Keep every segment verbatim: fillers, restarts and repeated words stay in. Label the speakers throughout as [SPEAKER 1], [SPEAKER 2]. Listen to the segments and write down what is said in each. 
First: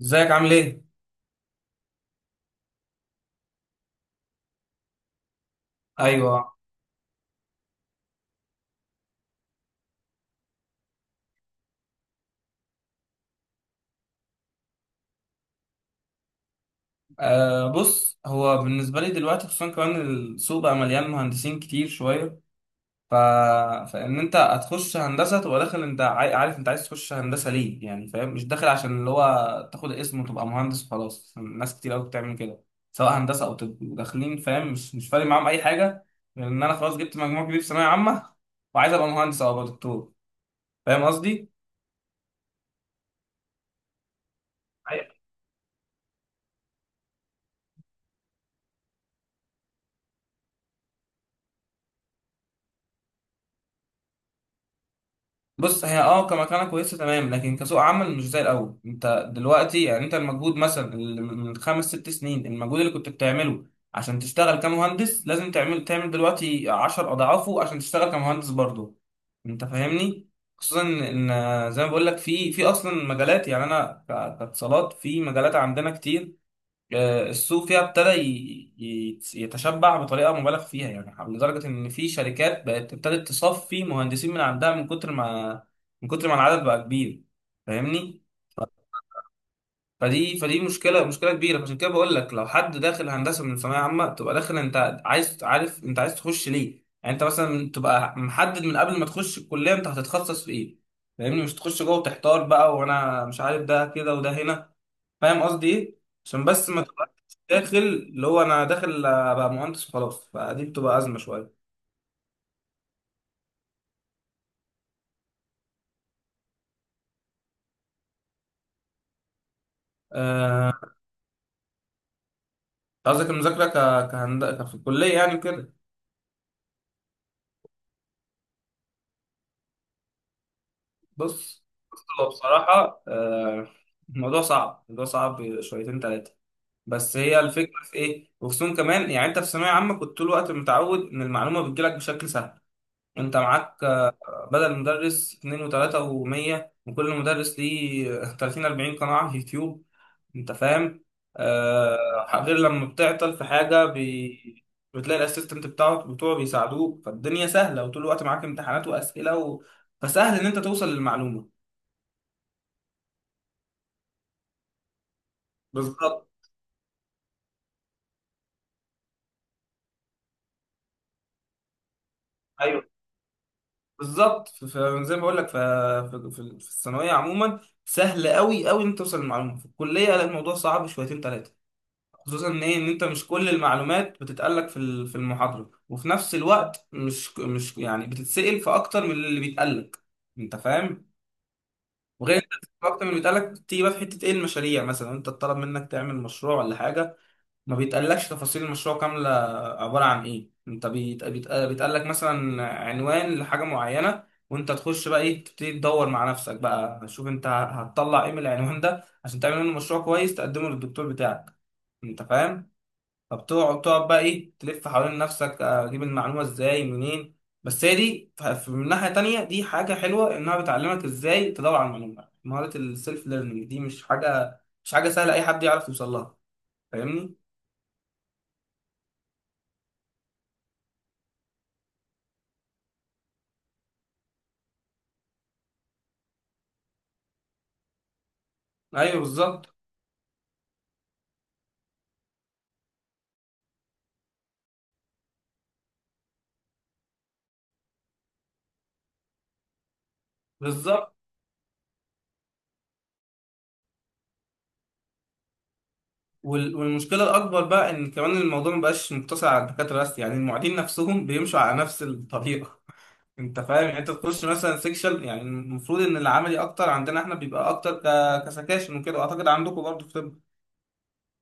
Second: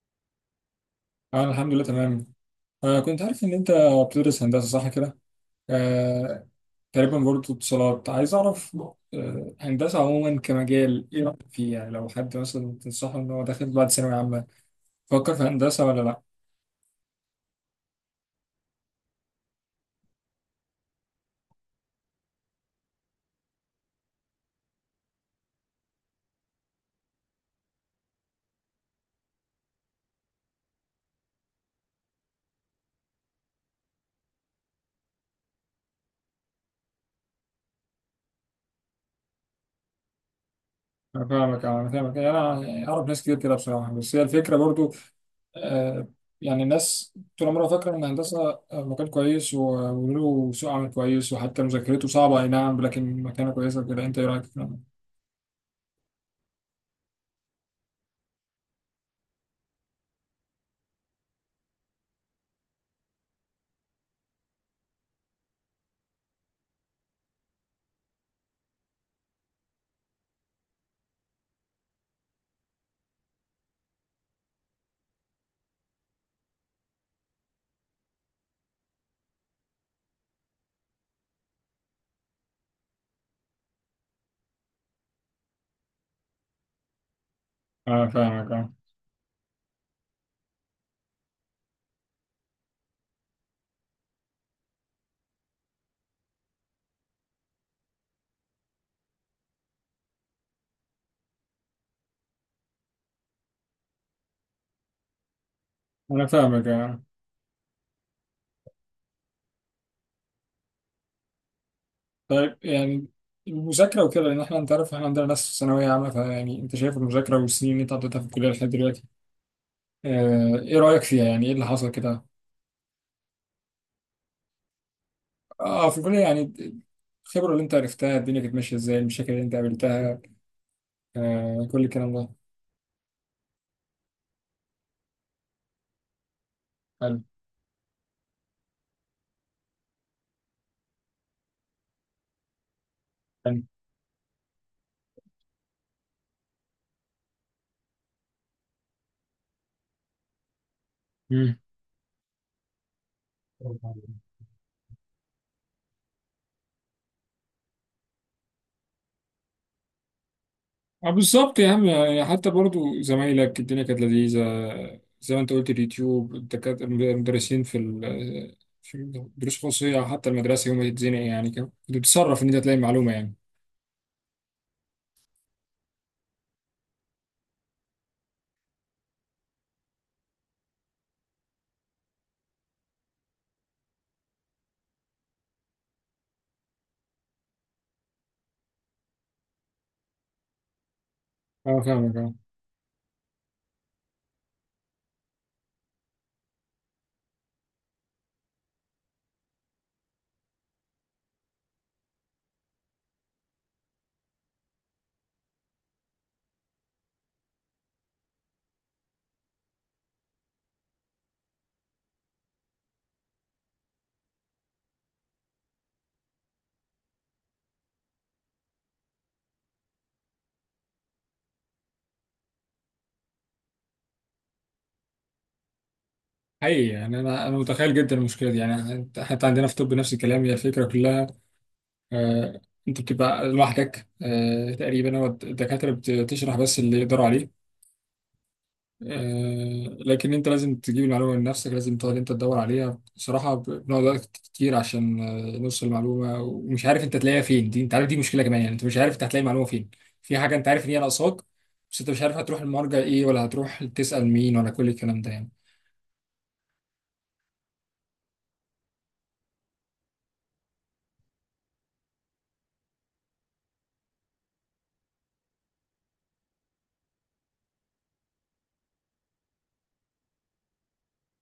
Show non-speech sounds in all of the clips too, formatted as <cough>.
[SPEAKER 1] ازيك عامل ايه؟
[SPEAKER 2] اه، الحمد لله تمام. آه كنت عارف ان انت بتدرس هندسة، صح كده؟ آه
[SPEAKER 1] ايوه.
[SPEAKER 2] تقريبا برضه اتصالات، عايز اعرف. آه هندسة عموما كمجال، ايه رأيك فيه يعني؟ لو حد مثلا تنصحه ان هو داخل بعد ثانوية عامة، فكر في هندسة ولا لا؟
[SPEAKER 1] آه بص، هو بالنسبه لي دلوقتي خصوصا كمان السوق بقى مليان مهندسين كتير شويه. ف... فان انت هتخش هندسه تبقى داخل، انت عاي- عارف انت عايز تخش هندسه ليه، يعني فاهم، مش داخل عشان اللي هو تاخد اسم وتبقى مهندس وخلاص. ناس كتير قوي بتعمل كده، سواء هندسه او طب، داخلين فاهم؟ مش مش فارق معاهم اي حاجه، غير ان انا خلاص جبت مجموع كبير في ثانويه عامه وعايز ابقى مهندس او ابقى دكتور. فاهم
[SPEAKER 2] انا
[SPEAKER 1] قصدي؟
[SPEAKER 2] فاهمك، آه، انا فاهمك، يعني انا اعرف ناس كتير كده بصراحة، بس هي الفكرة برضه. آه، يعني الناس طول عمرها فاكرة إن الهندسة، آه، مكان كويس و- وله سوق عمل كويس، وحتى مذاكرته صعبة، أي نعم، لكن مكانة كويسة كده. أنت إيه رأيك في الكلام ده؟
[SPEAKER 1] بص هي اه كمكانة كويسة تمام، لكن كسوق عمل مش زي الأول. أنت دلوقتي يعني أنت المجهود مثلا اللي من خمس ست سنين المجهود اللي كنت بتعمله عشان تشتغل كمهندس، لازم تعمل تعمل دلوقتي عشر أضعافه عشان تشتغل كمهندس برضه. أنت فاهمني؟ خصوصا إن إن زي ما بقول لك في في أصلا مجالات، يعني أنا ك- كاتصالات في مجالات عندنا كتير. آه، السوق فيها ابتدى ي- ي- يتشبع بطريقه مبالغ فيها، يعني لدرجه ان في شركات بقت ابتدت تصفي مهندسين من عندها من كتر ما، من كتر ما العدد بقى كبير.
[SPEAKER 2] أنا
[SPEAKER 1] فاهمني؟
[SPEAKER 2] فاهمك، أه.
[SPEAKER 1] فدي فدي مشكله مشكله كبيره. عشان كده بقول لك لو حد داخل هندسه من ثانويه عامه، تبقى داخل انت عايز عارف انت عايز تخش ليه، يعني انت مثلا تبقى محدد من قبل ما تخش الكليه انت هتتخصص في ايه. فاهمني؟ مش تخش جوه وتحتار بقى وانا مش عارف ده كده وده هنا. فاهم قصدي ايه؟
[SPEAKER 2] أنا
[SPEAKER 1] عشان
[SPEAKER 2] فاهمك
[SPEAKER 1] بس ما
[SPEAKER 2] أه
[SPEAKER 1] تبقاش داخل اللي هو انا داخل ابقى مهندس وخلاص، فدي بتبقى ازمه شويه.
[SPEAKER 2] طيب، يعني المذاكرة وكده، لأن إحنا أنت عارف، إحنا عندنا ناس في ثانوية عامة، فيعني أنت شايف المذاكرة والسنين اللي أنت قضيتها في الكلية لحد دلوقتي، آه، إيه
[SPEAKER 1] آه،
[SPEAKER 2] رأيك فيها؟ يعني إيه اللي حصل كده؟
[SPEAKER 1] قصدك المذاكره ك... كهند... ك- في الكليه يعني كده؟
[SPEAKER 2] أه، في الكلية، يعني الخبرة اللي أنت عرفتها، الدنيا كانت ماشية إزاي، المشاكل اللي أنت قابلتها،
[SPEAKER 1] بص
[SPEAKER 2] آه، كل
[SPEAKER 1] بص
[SPEAKER 2] الكلام
[SPEAKER 1] هو
[SPEAKER 2] ده.
[SPEAKER 1] بصراحه آه، الموضوع صعب، الموضوع صعب شويتين ثلاثه، بس
[SPEAKER 2] حلو.
[SPEAKER 1] هي الفكره في ايه. وخصوصا كمان يعني انت في ثانويه عامه كنت طول الوقت متعود ان المعلومه بتجيلك بشكل سهل. انت
[SPEAKER 2] حلو.
[SPEAKER 1] معاك آه، بدل مدرس اتنين وتلاتة ومية، وكل مدرس ليه تلاتين اربعين قناة على اليوتيوب. انت فاهم؟ آه غير لما بتعطل في حاجه
[SPEAKER 2] مم.
[SPEAKER 1] بي... بتلاقي الاسيستنت بتاعه بتوعه بيساعدوك، فالدنيا سهله وطول الوقت معاك امتحانات واسئله و... فسهل ان انت توصل
[SPEAKER 2] اه، بالظبط
[SPEAKER 1] للمعلومه.
[SPEAKER 2] يا عم، يعني حتى برضو زمايلك الدنيا كانت لذيذة، زي ما انت قلت،
[SPEAKER 1] بالظبط.
[SPEAKER 2] اليوتيوب، الدكاترة، المدرسين في ال- في الدروس الخصوصية، أو حتى المدرسة يوم ما تتزنق، يعني كان- كنت بتتصرف إن أنت تلاقي
[SPEAKER 1] ايوه
[SPEAKER 2] معلومة يعني.
[SPEAKER 1] بالظبط. ف- ف- زي ما بقول لك ف... في في الثانويه عموما سهل قوي قوي ان انت توصل للمعلومه، في الكليه لا، الموضوع صعب شويتين ثلاثه. خصوصا ان ايه، ان انت مش كل المعلومات بتتقال لك في ال- في المحاضره، وفي نفس الوقت مش مش يعني بتتسال في اكتر من اللي بيتقال لك. انت فاهم؟
[SPEAKER 2] اه، فاهمك اه.
[SPEAKER 1] وغير انت اكتر من بيتقال لك، تيجي بقى في حته ايه، المشاريع مثلا، انت اتطلب منك تعمل مشروع ولا حاجه، ما بيتقالكش تفاصيل المشروع كامله. عباره عن ايه، انت بيت- بيت- بيتقال لك مثلا عنوان لحاجه معينه، وانت تخش بقى ايه تبتدي تدور مع نفسك بقى، شوف انت هتطلع ايه من العنوان ده عشان تعمل منه مشروع كويس تقدمه للدكتور بتاعك. انت فاهم؟ فبتقعد تقعد بقى ايه تلف حوالين نفسك اجيب المعلومه ازاي منين. بس هي دي ف- ف- من ناحيه تانية دي حاجه حلوه انها بتعلمك ازاي تدور على المعلومه. مهاره السيلف ليرنينج دي مش حاجه، مش حاجه سهله اي حد يعرف يوصل لها.
[SPEAKER 2] حقيقي، يعني
[SPEAKER 1] فاهمني؟
[SPEAKER 2] أنا أنا متخيل جدا المشكلة دي، يعني حتى عندنا في طب نفس الكلام. هي الفكرة كلها، آه أنت بتبقى لوحدك، آه تقريبا. هو الدكاترة بتشرح بس اللي يقدروا عليه،
[SPEAKER 1] ايوه. بالظبط
[SPEAKER 2] آه، لكن انت لازم تجيب المعلومه من نفسك، لازم تقعد انت تدور عليها بصراحه، ب- بنقعد وقت كتير عشان آه، نوصل المعلومه، ومش عارف انت تلاقيها فين. دي انت عارف دي مشكله كمان، يعني انت مش عارف انت هتلاقي المعلومه فين. في حاجه انت عارف ان هي
[SPEAKER 1] بالظبط
[SPEAKER 2] ناقصاك، بس انت مش عارف هتروح المرجع ايه، ولا هتروح تسال مين، ولا كل الكلام ده يعني.
[SPEAKER 1] وال- والمشكله الاكبر بقى ان كمان الموضوع ما بقاش مقتصر على الدكاتره بس، يعني المعيدين نفسهم بيمشوا على نفس الطريقه. <laughs> انت فاهم يعني، انت تخش مثلا سيكشن، يعني المفروض ان العملي اكتر عندنا احنا بيبقى اكتر ك- كسكاشن وكده، اعتقد عندكم برضه في طب.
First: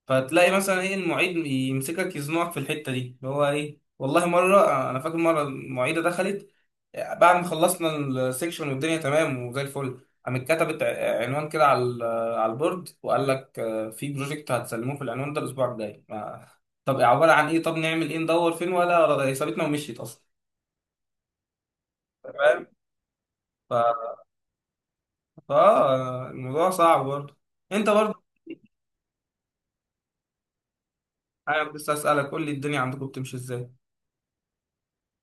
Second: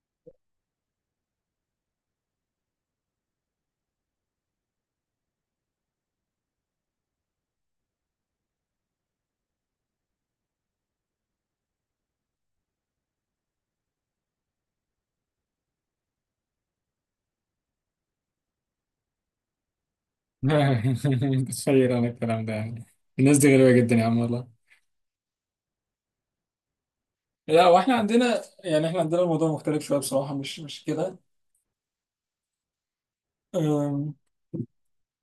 [SPEAKER 1] فتلاقي مثلا ايه المعيد يمسكك يزنقك في الحته دي اللي هو ايه. والله مره انا فاكر مره المعيده دخلت بعد ما خلصنا السكشن والدنيا تمام وزي الفل، قامت كتبت ع- عنوان كده على ال- على البورد، وقال لك آه، في بروجكت هتسلموه في العنوان ده الاسبوع الجاي. ما- طب عباره عن ايه، طب نعمل ايه، ندور فين، ولا سابتنا ومشيت اصلا.
[SPEAKER 2] <laughs> متخيل انا الكلام ده
[SPEAKER 1] فاهم.
[SPEAKER 2] يعني. الناس دي غريبه
[SPEAKER 1] ف...
[SPEAKER 2] جدا يا عم والله.
[SPEAKER 1] ف الموضوع صعب برضه.
[SPEAKER 2] لا،
[SPEAKER 1] انت
[SPEAKER 2] واحنا
[SPEAKER 1] برضه،
[SPEAKER 2] عندنا، يعني احنا عندنا الموضوع مختلف شويه بصراحه، مش مش
[SPEAKER 1] انا بس اسالك قول لي الدنيا عندكم بتمشي ازاي.
[SPEAKER 2] كده.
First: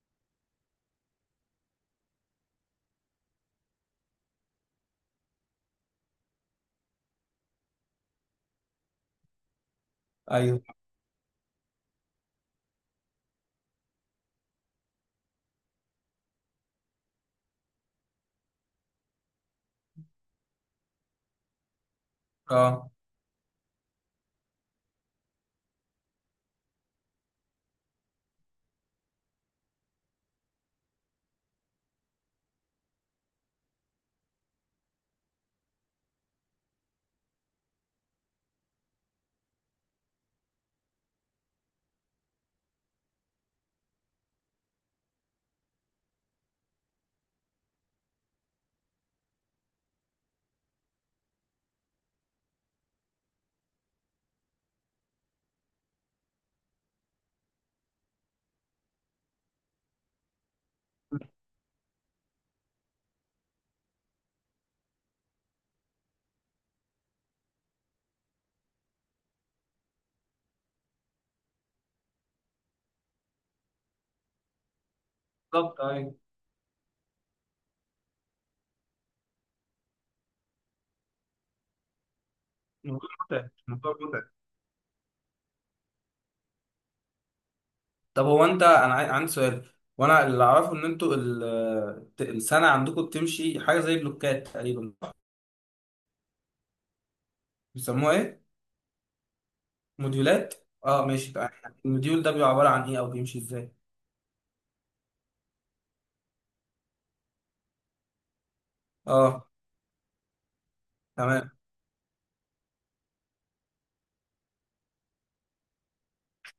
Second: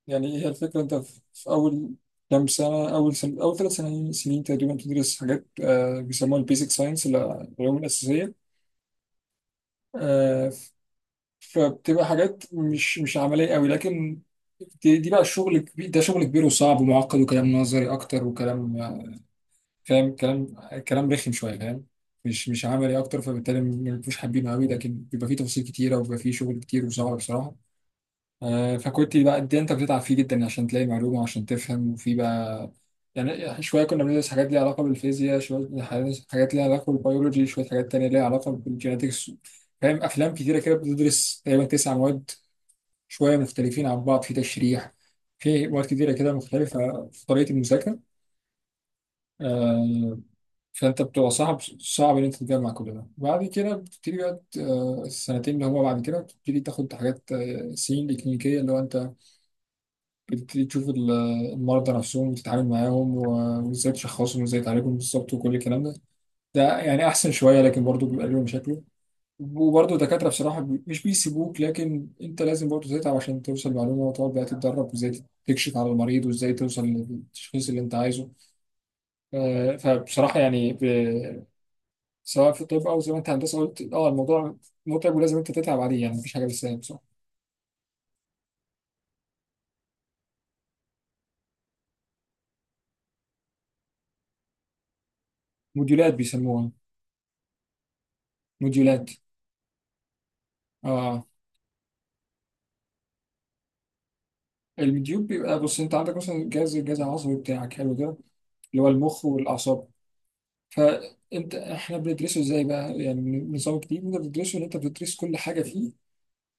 [SPEAKER 2] يعني هي الفكرة، أنت في في أول كام سنة، أول سنة، أول ثلاث سنين سنين تقريبا، تدرس حاجات آه، بيسموها البيزك ساينس، العلوم الأساسية. آه،
[SPEAKER 1] ايوه.
[SPEAKER 2] فبتبقى حاجات مش مش عملية قوي، لكن دي, دي بقى الشغل كبير، ده شغل كبير وصعب ومعقد، وكلام نظري أكتر، وكلام آه، فاهم، كلام كلام رخم شوية فاهم، مش مش
[SPEAKER 1] اه
[SPEAKER 2] عملي أكتر، فبالتالي ما بيبقوش حابينه قوي، لكن بيبقى فيه تفاصيل كتيرة، وبيبقى فيه شغل كتير وصعب بصراحة. آه، فكنت بقى دي انت بتتعب فيه جدا عشان تلاقي معلومه وعشان تفهم، وفي بقى، يعني شويه كنا بندرس حاجات ليها علاقه بالفيزياء، شويه حاجات ليها علاقه بالبيولوجي، شويه حاجات تانية ليها علاقه بالجينetiكس، فاهم، افلام كتيره كده، بتدرس تقريبا تسع مواد، شويه مختلفين عن بعض، في تشريح، في مواد كتيره كده مختلفه في طريقه المذاكره. آه، فانت بتبقى صعب، صعب ان انت تجمع كل ده. بعد كده بتبتدي بقى آه، السنتين اللي هما بعد كده، بتبتدي تاخد حاجات آه، سنين الكلينيكيه، اللي هو انت بتبتدي تشوف ال- المرضى نفسهم، وتتعامل معاهم، و- وازاي تشخصهم وازاي تعالجهم بالظبط، وكل الكلام ده. ده يعني احسن شويه، لكن برضه بيبقى لهم مشاكل، وبرضه الدكاتره بصراحه بي- مش بيسيبوك، لكن انت لازم برضه تتعب عشان توصل معلومه، وتقعد بقى تتدرب، وازاي تكشف
[SPEAKER 1] بالظبط.
[SPEAKER 2] على المريض، وازاي توصل للتشخيص اللي انت عايزه. آه، فبصراحه يعني، ب- سواء في الطب او
[SPEAKER 1] الموضوع
[SPEAKER 2] زي ما انت
[SPEAKER 1] متعب،
[SPEAKER 2] هندسه قلت،
[SPEAKER 1] الموضوع
[SPEAKER 2] اه،
[SPEAKER 1] متعب.
[SPEAKER 2] الموضوع متعب، ولازم انت تتعب عليه، يعني مفيش حاجه بالسهل بصراحه.
[SPEAKER 1] طب هو انت، انا عاي- عندي سؤال، وانا اللي اعرفه ان انتوا ال- ت- السنه عندكم بتمشي حاجه زي بلوكات تقريبا.
[SPEAKER 2] موديولات بيسموها.
[SPEAKER 1] بيسموها ايه؟
[SPEAKER 2] موديولات.
[SPEAKER 1] موديولات. اه
[SPEAKER 2] آه،
[SPEAKER 1] ماشي بقى. الموديول ده بيبقى عباره عن ايه او بيمشي ازاي؟
[SPEAKER 2] اليوتيوب بيبقى، بص انت عندك مثلا الجهاز، الجهاز العصبي بتاعك، حلو كده، اللي هو المخ
[SPEAKER 1] اه.
[SPEAKER 2] والاعصاب.
[SPEAKER 1] تمام.
[SPEAKER 2] فانت احنا بندرسه ازاي بقى يعني، نظام الجديد انت بتدرسه ان انت بتدرس كل حاجه فيه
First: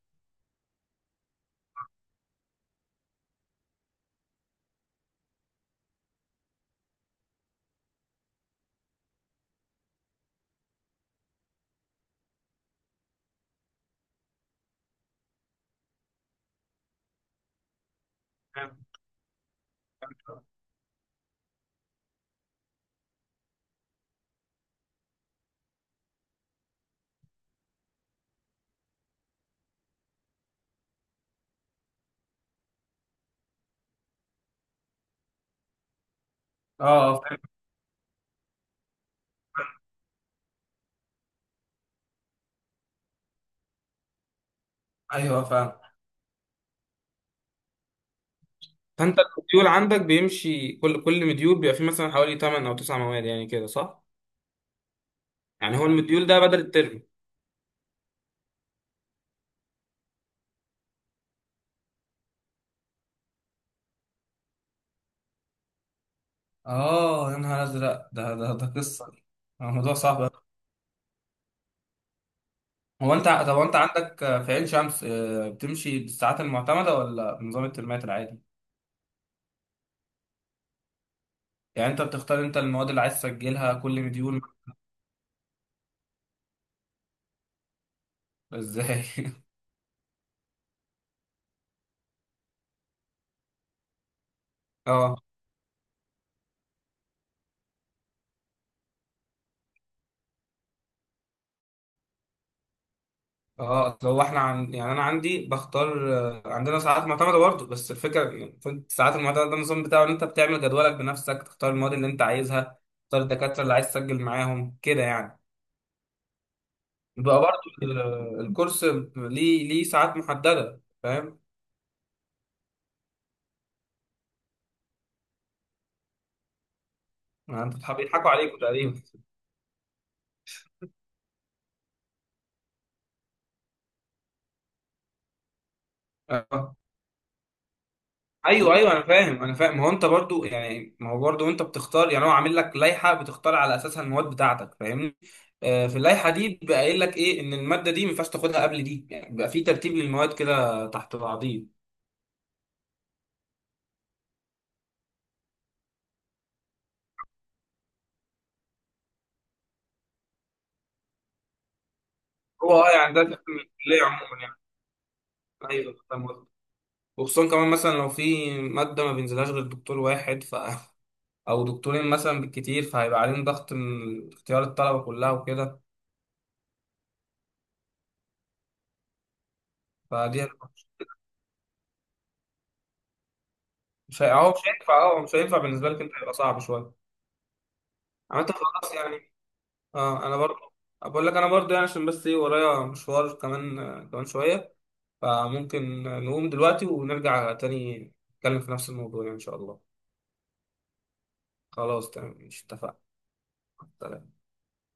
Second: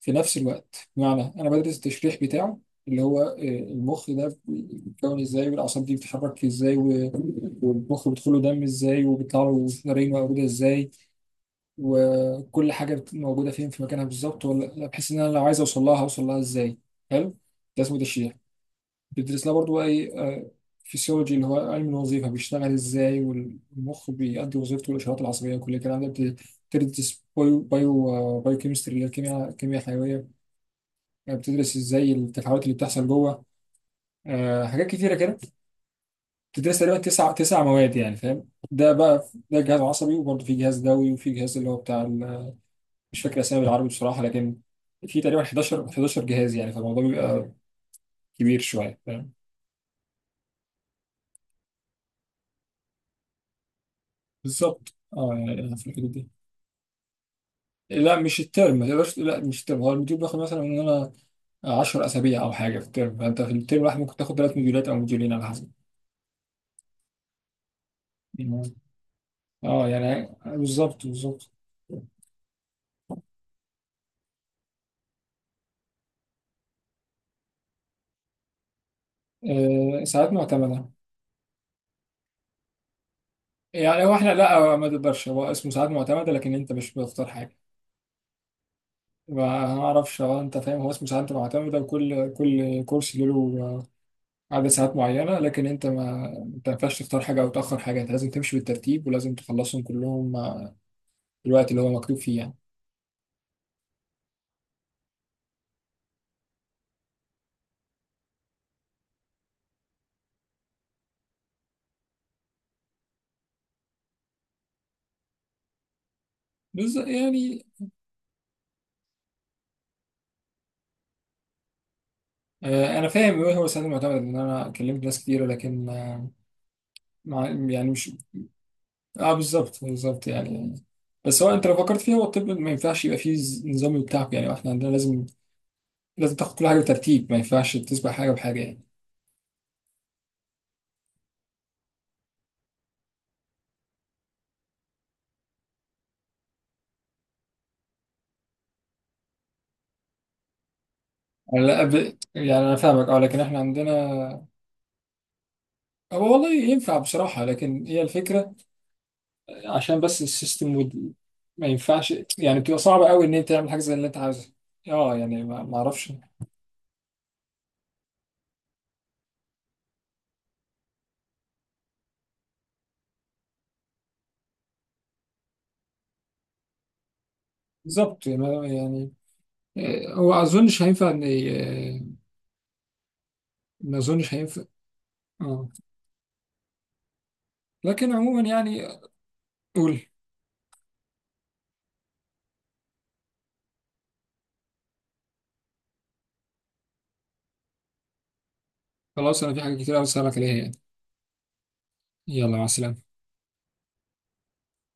[SPEAKER 2] في نفس الوقت، بمعنى انا بدرس التشريح بتاعه، اللي هو آه، المخ ده بيتكون ازاي، والاعصاب دي بتتحرك ازاي، و- والمخ بيدخله دم ازاي، وبيطلع له نارين موجوده ازاي، وكل حاجه بت- موجوده فين في مكانها بالظبط، ولا بحيث ان انا لو عايز اوصل لها هوصل لها ازاي. حلو. ده اسمه تشريح.
[SPEAKER 1] فاهم؟
[SPEAKER 2] بيدرسنا برضو بقى ايه؟ فيسيولوجي، اللي هو علم الوظيفه بيشتغل ازاي، والمخ بيأدي وظيفته، والاشارات العصبيه، وكل الكلام ده بت- بتدرس بايو بايو آه، بايو كيمستري، اللي هي الكيمياء، الكيمياء الحيويه. آه، بتدرس ازاي التفاعلات اللي بتحصل جوه. آه، حاجات كتيره كده بتدرس تقريبا
[SPEAKER 1] اه
[SPEAKER 2] تسع
[SPEAKER 1] فاهم.
[SPEAKER 2] تسع مواد يعني فاهم. ده بقى ده جهاز عصبي، وبرضه في جهاز دوي، وفي جهاز اللي هو بتاع ال- مش فاكر اسامي بالعربي بصراحه، لكن في تقريبا
[SPEAKER 1] ايوه فاهم.
[SPEAKER 2] احد عشر احد عشر جهاز يعني، فالموضوع بيبقى كبير شويه
[SPEAKER 1] فانت
[SPEAKER 2] فاهم.
[SPEAKER 1] الموديول عندك بيمشي، كل كل موديول بيبقى فيه مثلا حوالي تمنية او تسعة مواد يعني، كده صح؟
[SPEAKER 2] بالظبط، اه، يعني
[SPEAKER 1] يعني هو
[SPEAKER 2] في الحدود دي.
[SPEAKER 1] الموديول ده بدل الترم؟
[SPEAKER 2] إيه. لا مش الترم، ما تقدرش تقول لا مش الترم، هو المديول بياخد مثلا من انا عشرة اسابيع او حاجه في الترم، فانت في الترم الواحد ممكن تاخد ثلاث مديولات او مديولين على حسب.
[SPEAKER 1] اه يا نهار ازرق، ده ده ده قصه.
[SPEAKER 2] اه
[SPEAKER 1] الموضوع صعب.
[SPEAKER 2] يعني بالظبط، بالظبط.
[SPEAKER 1] هو انت، طب هو انت عندك في عين شمس آه، بتمشي بالساعات المعتمدة ولا بنظام الترمات العادي؟
[SPEAKER 2] آه ساعات معتمده.
[SPEAKER 1] يعني انت بتختار انت المواد اللي عايز تسجلها كل
[SPEAKER 2] يعني هو احنا
[SPEAKER 1] مديول.
[SPEAKER 2] لا، ما تقدرش، هو اسمه ساعات معتمده لكن انت مش بتختار حاجه.
[SPEAKER 1] ازاي؟ <laughs>
[SPEAKER 2] ما اعرفش، هو انت فاهم، هو اسمه ساعات معتمده، وكل كل كورس له عدد ساعات
[SPEAKER 1] اه.
[SPEAKER 2] معينه، لكن انت ما، انت ما ينفعش تختار حاجه او تاخر حاجه، انت لازم تمشي بالترتيب ولازم تخلصهم كلهم الوقت اللي هو مكتوب فيه يعني.
[SPEAKER 1] اه اصل هو احنا عن... يعني انا عندي بختار آه، عندنا ساعات معتمدة برضه، بس الفكرة يعني الساعات المعتمدة ده النظام بتاعه ان انت بتعمل جدولك بنفسك، تختار المواد اللي انت عايزها، تختار الدكاترة اللي عايز تسجل معاهم كده يعني.
[SPEAKER 2] بس
[SPEAKER 1] بقى برضه
[SPEAKER 2] يعني
[SPEAKER 1] ال- الكورس ليه ليه ساعات محددة، فاهم؟
[SPEAKER 2] آه، انا فاهم ايه هو السند المعتمد، لان انا كلمت ناس كتير، لكن آه، مع
[SPEAKER 1] يعني انتوا
[SPEAKER 2] يعني
[SPEAKER 1] بتح-
[SPEAKER 2] مش.
[SPEAKER 1] بيضحكوا عليكم تقريبا.
[SPEAKER 2] اه، بالظبط بالظبط يعني. بس هو انت لو فكرت فيها، هو الطب ما ينفعش يبقى فيه ز- نظام بتاعك يعني، واحنا عندنا لازم، لازم تاخد كل
[SPEAKER 1] اه.
[SPEAKER 2] حاجه بترتيب، ما ينفعش تسبق حاجه بحاجه
[SPEAKER 1] ايوه
[SPEAKER 2] يعني.
[SPEAKER 1] ايوه انا فاهم، انا فاهم. ما هو انت برضو يعني، ما هو برضو انت بتختار، يعني هو عامل لك لائحه بتختار على اساسها المواد بتاعتك. فاهمني؟ آه في اللائحه دي بيبقى قايل لك ايه، ان الماده دي ما ينفعش تاخدها قبل دي يعني، بيبقى في ترتيب للمواد كده تحت
[SPEAKER 2] أنا
[SPEAKER 1] بعضيه.
[SPEAKER 2] لا، أب... يعني انا فاهمك اه، لكن احنا عندنا، هو والله ينفع بصراحة، لكن هي الفكرة عشان بس السيستم وال... ما ينفعش يعني،
[SPEAKER 1] هو
[SPEAKER 2] بتبقى
[SPEAKER 1] اه
[SPEAKER 2] صعبة
[SPEAKER 1] يعني ده
[SPEAKER 2] قوي إن
[SPEAKER 1] تحت
[SPEAKER 2] أنت
[SPEAKER 1] من
[SPEAKER 2] تعمل حاجة زي
[SPEAKER 1] الكليه
[SPEAKER 2] اللي أنت
[SPEAKER 1] عموما
[SPEAKER 2] عاوزها.
[SPEAKER 1] يعني.
[SPEAKER 2] اه يعني، ما ما
[SPEAKER 1] ايوه
[SPEAKER 2] أعرفش.
[SPEAKER 1] فاهم قصدك. وخصوصا كمان مثلا لو في ماده ما بينزلهاش غير دكتور واحد ف <laughs> او دكتورين مثلا بالكتير، فهيبقى عليهم ضغط من اختيار الطلبه كلها وكده.
[SPEAKER 2] بالظبط يعني، ما- يعني آه، هو
[SPEAKER 1] فدي هتبقى-
[SPEAKER 2] أظنش هينفع إن ي- آه، ما
[SPEAKER 1] مش هي-
[SPEAKER 2] أظنش
[SPEAKER 1] اهو مش
[SPEAKER 2] هينفع.
[SPEAKER 1] هينفع. اه مش هينفع
[SPEAKER 2] اه،
[SPEAKER 1] بالنسبه لك، انت هيبقى صعب شويه.
[SPEAKER 2] لكن
[SPEAKER 1] عامة
[SPEAKER 2] عموما يعني،
[SPEAKER 1] خلاص يعني.
[SPEAKER 2] قول.
[SPEAKER 1] اه انا برضه، بقول لك انا برضه يعني، عشان بس ايه ورايا مشوار كمان آه، كمان شوية، فممكن نقوم دلوقتي ونرجع تاني نتكلم في نفس الموضوع يعني ان
[SPEAKER 2] خلاص، أنا
[SPEAKER 1] شاء
[SPEAKER 2] في حاجة
[SPEAKER 1] الله.
[SPEAKER 2] كتير أوي أسألك عليها يعني.
[SPEAKER 1] خلاص تمام،
[SPEAKER 2] يلا،
[SPEAKER 1] مش
[SPEAKER 2] مع
[SPEAKER 1] اتفقنا.
[SPEAKER 2] السلامة.